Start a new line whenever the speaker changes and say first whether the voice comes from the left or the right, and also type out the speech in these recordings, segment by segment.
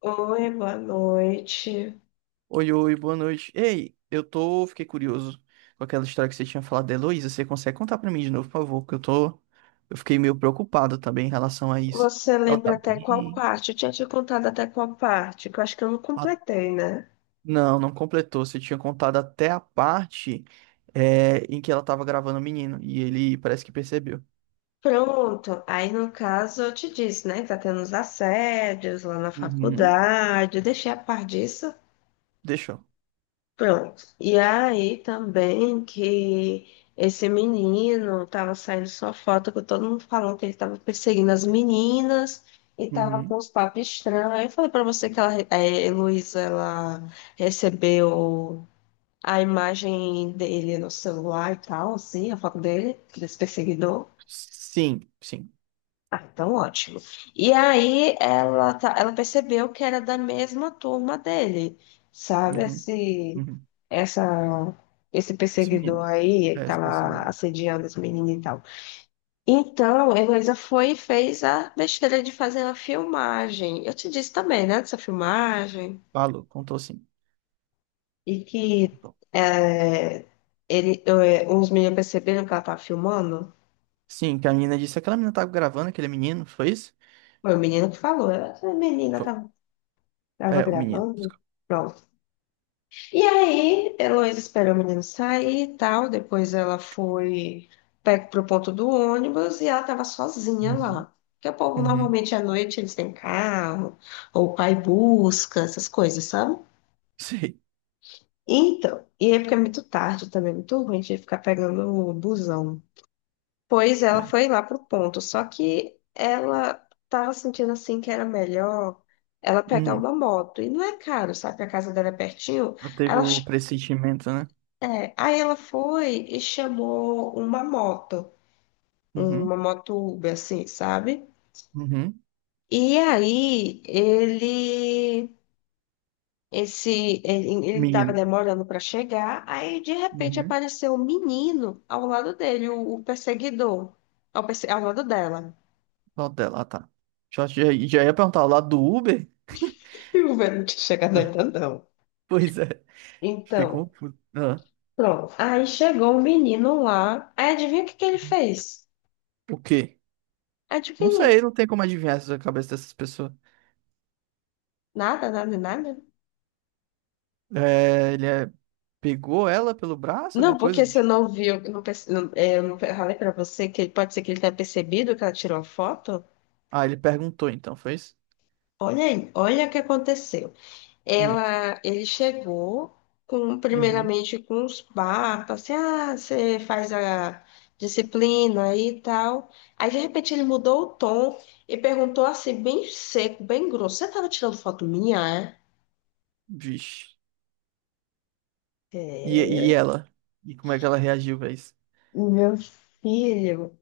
left: Oi, boa noite.
right: Oi, oi, boa noite. Ei, fiquei curioso com aquela história que você tinha falado da Heloísa. Você consegue contar pra mim de novo, por favor? Que eu fiquei meio preocupado também em relação a isso.
left: Você
right: Ela
left: lembra
right: tá
left: até qual
right: bem?
left: parte? Eu tinha te contado até qual parte, que eu acho que eu não
right: Ah,
left: completei, né?
right: não, não completou. Você tinha contado até a parte, em que ela tava gravando o menino e ele parece que percebeu.
left: Pronto. Aí, no caso, eu te disse, né? Tá tendo os assédios lá na
right: Uhum.
left: faculdade. Eu deixei a par disso.
right: Deixou.
left: Pronto. E aí também que esse menino tava saindo sua foto com todo mundo falando que ele tava perseguindo as meninas e tava
right: Uhum.
left: com os papos estranhos. Aí eu falei pra você que ela, Heloísa, ela recebeu a imagem dele no celular e tal, assim, a foto dele, desse perseguidor.
right: Sim, sim.
left: Ah, então ótimo. E aí ela, ela percebeu que era da mesma turma dele, sabe?
right: Uhum. Uhum.
left: Essa, esse
right: Esse
left: perseguidor
right: menino.
left: aí que
right: É, esse
left: tava
right: perseguido.
left: assediando as meninas e tal. Então, a Heloísa foi e fez a besteira de fazer uma filmagem. Eu te disse também, né, dessa filmagem.
right: Falou, contou sim.
left: E que
right: Contou.
left: é, ele, é, os meninos perceberam que ela tava filmando.
right: Sim, que a menina disse, aquela menina tava gravando aquele menino, foi isso?
left: Foi o menino que falou. Ela, a menina
right: Foi-
left: tava, tava
right: É, o menino.
left: gravando.
right: Desculpa.
left: Pronto. E aí, Heloísa esperou o menino sair e tal. Depois ela foi pro ponto do ônibus e ela tava sozinha
right: Uhum.
left: lá. Porque o povo,
right: Uhum.
left: normalmente, à noite, eles têm carro, ou o pai busca, essas coisas, sabe?
right: Sei.
left: Então, e aí porque é muito tarde também, é muito ruim de ficar pegando o busão. Pois ela
right: É.
left: foi lá pro ponto, só que ela tava sentindo assim que era melhor ela pegar
right: Hum.
left: uma moto. E não é caro, sabe? A casa dela é pertinho.
right: Ela teve
left: Ela,
right: o
left: ch-
right: pressentimento, né?
left: é, aí ela foi e chamou uma
right: Uhum.
left: moto Uber, assim, sabe?
right: Uhum.
left: E aí ele tava
right: Menino.
left: demorando para chegar, aí de repente
right: Uhum.
left: apareceu um menino ao lado dele, o perseguidor, ao lado dela.
right: Lado dela, ah, tá. Já, já, já ia perguntar, o lado do Uber?
left: E o velho não tinha chegado
right: É.
left: ainda, não.
right: Pois é. Fiquei
left: Então,
right: confuso. Ah.
left: pronto. Aí chegou um menino lá. Aí adivinha o que que ele fez?
right: O quê? Não
left: Adivinha?
right: sei, não tem como adivinhar essa cabeça dessas pessoas.
left: Nada, nada, nada.
right: É, pegou ela pelo braço,
left: Não,
right: alguma coisa?
left: porque você não viu, eu não, perce- não- é, eu não falei pra você que pode ser que ele tenha percebido que ela tirou a foto.
right: Ah, ele perguntou então, foi isso?
left: Olha aí, olha o que aconteceu.
right: Hum.
left: Ela, ele chegou com,
right: Uhum.
left: primeiramente com uns papos, assim, ah, você faz a disciplina aí e tal. Aí de repente ele mudou o tom e perguntou assim, bem seco, bem grosso: Você estava tirando foto minha? É?
right: Vixe. E, e
left: É,
right: ela? E como é que ela reagiu pra isso?
left: meu filho,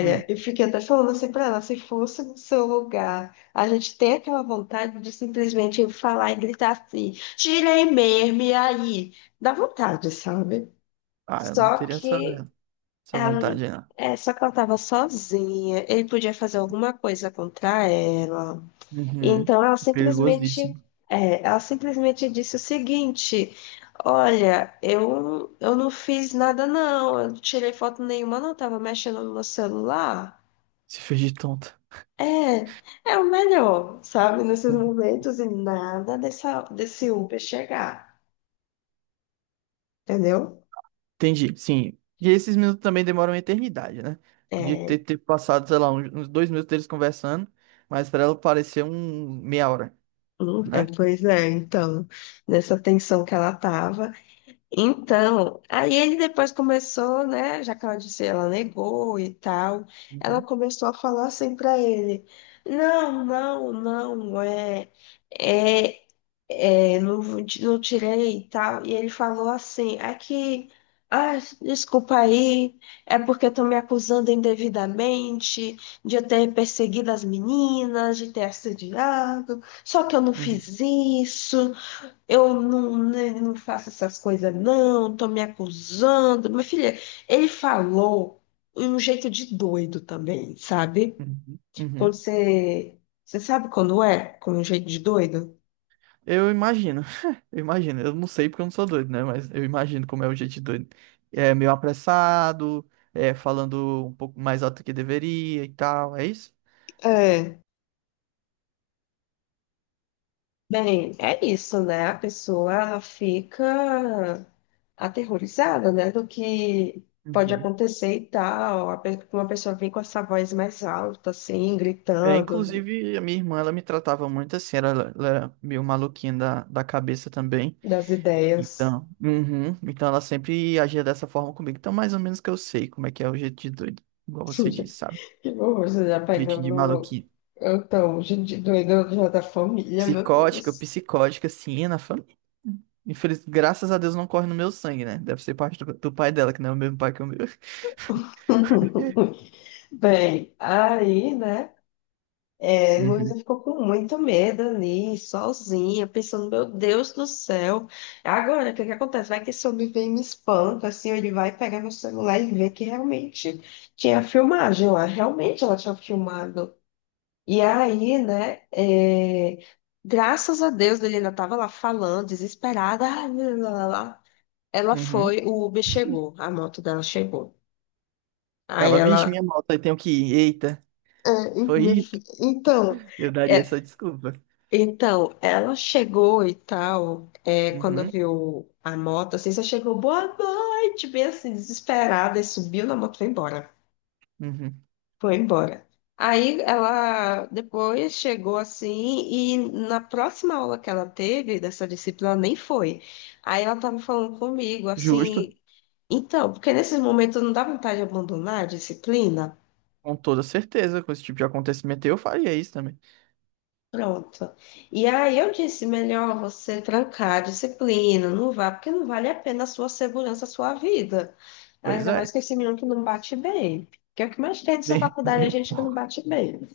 right: Hum.
left: eu fiquei até falando assim pra ela, se fosse no seu lugar, a gente tem aquela vontade de simplesmente falar e gritar assim, tirei mesmo, e aí? Dá vontade, sabe?
right: Ah, eu não
left: Só
right: teria essa,
left: que
right: essa
left: ela,
right: vontade aí, não.
left: só que ela tava sozinha, ele podia fazer alguma coisa contra ela.
right: Uhum.
left: Então ela
right: É
left: simplesmente,
right: perigosíssimo.
left: ela simplesmente disse o seguinte: Olha, eu não fiz nada, não, eu não tirei foto nenhuma, não, estava mexendo no meu celular.
right: Se fez de tonta.
left: É, é o melhor, sabe, nesses momentos e nada dessa, desse Uber chegar, entendeu?
right: Entendi, sim. E esses minutos também demoram uma eternidade, né? Podia ter,
left: É,
right: ter passado, sei lá, uns 2 minutos deles conversando, mas pra ela pareceu um meia hora,
left: é,
right: né?
left: pois é, então, nessa tensão que ela tava. Então, aí ele depois começou, né? Já que ela disse, ela negou e tal. Ela
right: Uhum,
left: começou a falar assim pra ele: Não, não, não, é, é, não, não tirei e tal. E ele falou assim: É que, ah, desculpa aí, é porque estão me acusando indevidamente de eu ter perseguido as meninas, de ter assediado, só que eu não
right: uhum,
left: fiz isso. Eu não, né, não faço essas coisas, não, tô me acusando. Minha filha, ele falou de um jeito de doido também, sabe?
right: uhum,
left: Quando
right: uhum.
left: você. Você sabe quando é? Com um jeito de doido?
right: Eu imagino, eu imagino, eu não sei porque eu não sou doido, né? Mas eu imagino como é o jeito de doido. É meio apressado, é falando um pouco mais alto que deveria e tal, é isso?
left: É. Bem, é isso, né? A pessoa fica aterrorizada, né? Do que pode
right: Uhum.
left: acontecer e tal. Uma pessoa vem com essa voz mais alta, assim,
right: É,
left: gritando
right: inclusive, a minha irmã, ela me tratava muito assim, ela era meio maluquinha da cabeça também.
left: das ideias.
right: Então, uhum, então ela sempre agia dessa forma comigo. Então, mais ou menos que eu sei como é que é o jeito de doido, igual você disse, sabe?
left: Que horror, você já
right: Jeito de
left: pegando.
right: maluquinho.
left: Então, gente doida já da família, meu
right: Psicótica,
left: Deus.
right: psicótica, sim, na família. Infeliz. Graças a Deus não corre no meu sangue, né? Deve ser parte do pai dela, que não é o mesmo pai que o meu.
left: Bem, aí, né? É, Luísa
right: Uhum,
left: ficou com muito medo ali, sozinha, pensando, meu Deus do céu. Agora, o que que acontece? Vai que esse homem vem e me espanta, assim, ou ele vai pegar meu celular e ver que realmente tinha filmagem lá, realmente ela tinha filmado. E aí, né? É, graças a Deus, ele ainda estava lá falando, desesperada, ah, lá, lá, lá. Ela
right: uhum.
left: foi, o Uber chegou, a moto dela chegou. Aí
right: Ela,
left: ela.
right: vixe, minha moto, aí tenho que ir. Eita,
left: É,
right: foi
left: meu
right: isso.
left: filho, então,
right: Eu daria
left: é,
right: essa desculpa.
left: então, ela chegou e tal, é, quando
right: Uhum,
left: viu a moto, assim, só chegou, boa noite, bem assim, desesperada, e subiu na moto e foi embora.
right: uhum.
left: Foi embora. Aí ela depois chegou assim, e na próxima aula que ela teve dessa disciplina, nem foi. Aí ela tava falando comigo,
right: Justo,
left: assim, então, porque nesses momentos não dá vontade de abandonar a disciplina.
right: com toda certeza. Com esse tipo de acontecimento, eu faria isso também.
left: Pronto. E aí eu disse, melhor você trancar a disciplina, não vá, porque não vale a pena a sua segurança, a sua vida.
right: Pois
left: Ainda mais
right: é,
left: com esse menino que não bate bem. Que é o que mais tem dessa
right: nem,
left: faculdade, a
right: nem um
left: gente que não
right: pouco.
left: bate bem.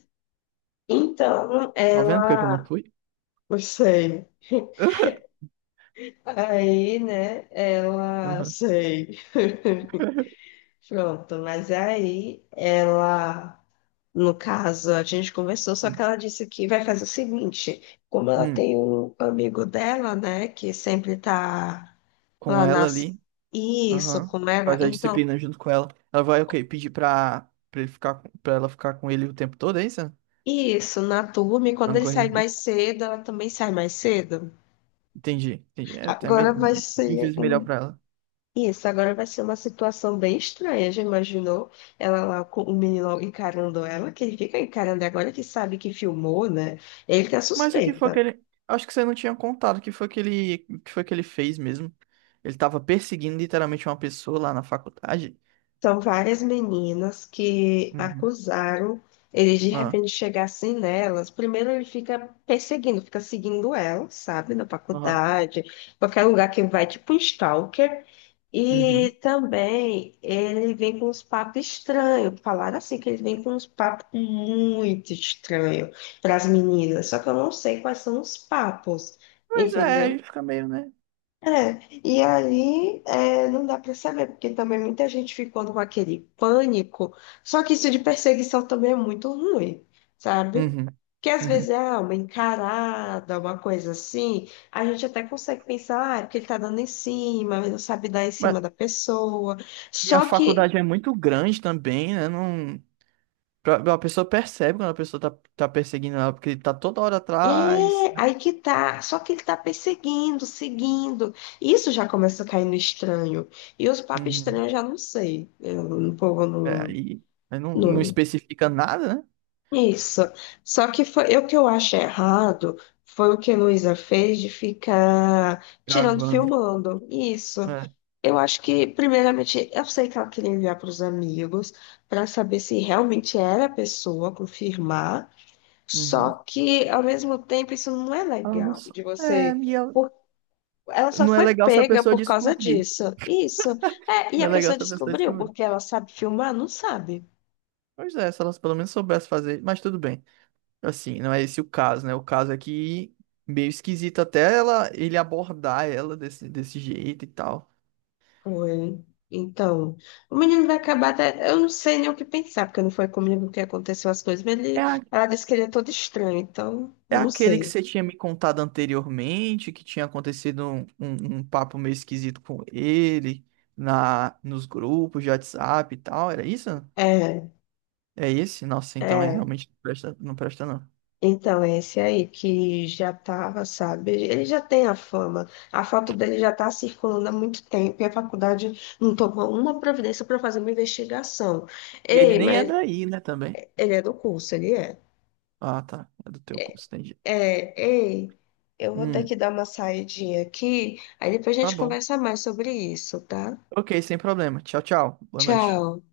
left: Então,
right: Tá vendo por que que eu não
left: ela...
right: fui?
left: Eu sei. Aí, né, ela...
right: Uhum.
left: Sei. Pronto, mas aí ela... No caso, a gente conversou, só que ela disse que vai fazer o seguinte, como ela
right: Hum,
left: tem um amigo dela, né, que sempre tá
right: com
left: lá
right: ela
left: nas...
right: ali.
left: Isso,
right: Aham.
left: com ela,
right: Faz a
left: então,
right: disciplina junto com ela. Ela vai, ok, pedir pra ele ficar, pra ela ficar com ele o tempo todo, é isso?
left: isso, na turma, e
right: Pra
left: quando
right: não
left: ele
right: correr
left: sai mais
right: risco.
left: cedo, ela também sai mais cedo.
right: Entendi, entendi. É até
left: Agora
right: melhor,
left: vai
right: mil
left: ser
right: vezes melhor
left: um...
right: pra ela.
left: Isso, agora vai ser uma situação bem estranha, já imaginou? Ela lá com o menino encarando ela, que ele fica encarando agora que sabe que filmou, né? Ele tá
right: Mas o que
left: suspeito.
right: foi que ele. Acho que você não tinha contado o que foi que ele fez mesmo. Ele tava perseguindo literalmente uma pessoa lá na faculdade.
left: São várias meninas que
right: Uhum.
left: acusaram ele de
right: Ah,
left: repente chegar assim nelas. Primeiro ele fica perseguindo, fica seguindo ela, sabe, na
right: aham.
left: faculdade, qualquer lugar que vai, tipo um stalker.
right: Uhum.
left: E também ele vem com uns papos estranhos. Falaram assim que ele vem com uns papos muito estranhos para as meninas. Só que eu não sei quais são os papos,
right: Pois é,
left: entendeu?
right: aí fica meio, né?
left: É, e aí é, não dá para saber, porque também muita gente ficou com aquele pânico, só que isso de perseguição também é muito ruim, sabe?
right: Uhum.
left: Porque às vezes
right: Uhum.
left: é ah, uma encarada, uma coisa assim, a gente até consegue pensar, ah, é porque ele tá dando em cima, mas não sabe dar em
right: Mas,
left: cima da pessoa,
right: e a
left: só que
right: faculdade é muito grande também, né? Não. A pessoa percebe quando a pessoa tá perseguindo ela, porque tá toda hora atrás.
left: é aí que tá, só que ele tá perseguindo, seguindo, isso já começa a cair no estranho, e os papos estranhos
right: Uhum.
left: eu já não sei, eu, o povo
right: É,
left: não.
right: aí não
left: Não,
right: especifica nada, né?
left: isso. Só que foi, o que eu acho errado foi o que a Luísa fez de ficar tirando,
right: Gravando.
left: filmando. Isso.
right: É.
left: Eu acho que, primeiramente, eu sei que ela queria enviar para os amigos para saber se realmente era a pessoa, confirmar. Só
right: Uhum.
left: que, ao mesmo tempo, isso não é
right: Ela não
left: legal
right: só.
left: de
right: É,
left: você. por- Ela só
right: não é
left: foi
right: legal se a
left: pega
right: pessoa
left: por causa
right: descobrir.
left: disso. Isso. É, e
right: Não
left: a
right: é legal
left: pessoa
right: se a pessoa
left: descobriu
right: descobrir.
left: porque ela sabe filmar? Não sabe.
right: Pois é, se elas pelo menos soubessem fazer, mas tudo bem. Assim, não é esse o caso, né? O caso é que meio esquisito até ela ele abordar ela desse jeito e tal.
left: Foi. Então, o menino vai acabar até. Eu não sei nem o que pensar, porque não foi comigo que aconteceu as coisas, mas ele... ela disse que ele é todo estranho, então,
right: É
left: eu não
right: aquele que
left: sei.
right: você tinha me contado anteriormente, que tinha acontecido um papo meio esquisito com ele na nos grupos de WhatsApp e tal, era isso?
left: É,
right: É esse? Nossa, então ele
left: é.
right: realmente não presta, não presta, não.
left: Então, é esse aí que já tava, sabe? Ele já tem a fama. A foto dele já tá circulando há muito tempo e a faculdade não tomou uma providência para fazer uma investigação.
right: E ele
left: Ei,
right: nem é
left: mas
right: daí, né, também?
left: ele é do curso, ele é.
right: Ah, tá. É do teu curso, entendi.
left: É, ei, eu vou ter que
right: Hum,
left: dar uma saidinha aqui, aí depois a
right: tá
left: gente
right: bom.
left: conversa mais sobre isso, tá?
right: Ok, sem problema. Tchau, tchau. Boa noite.
left: Tchau.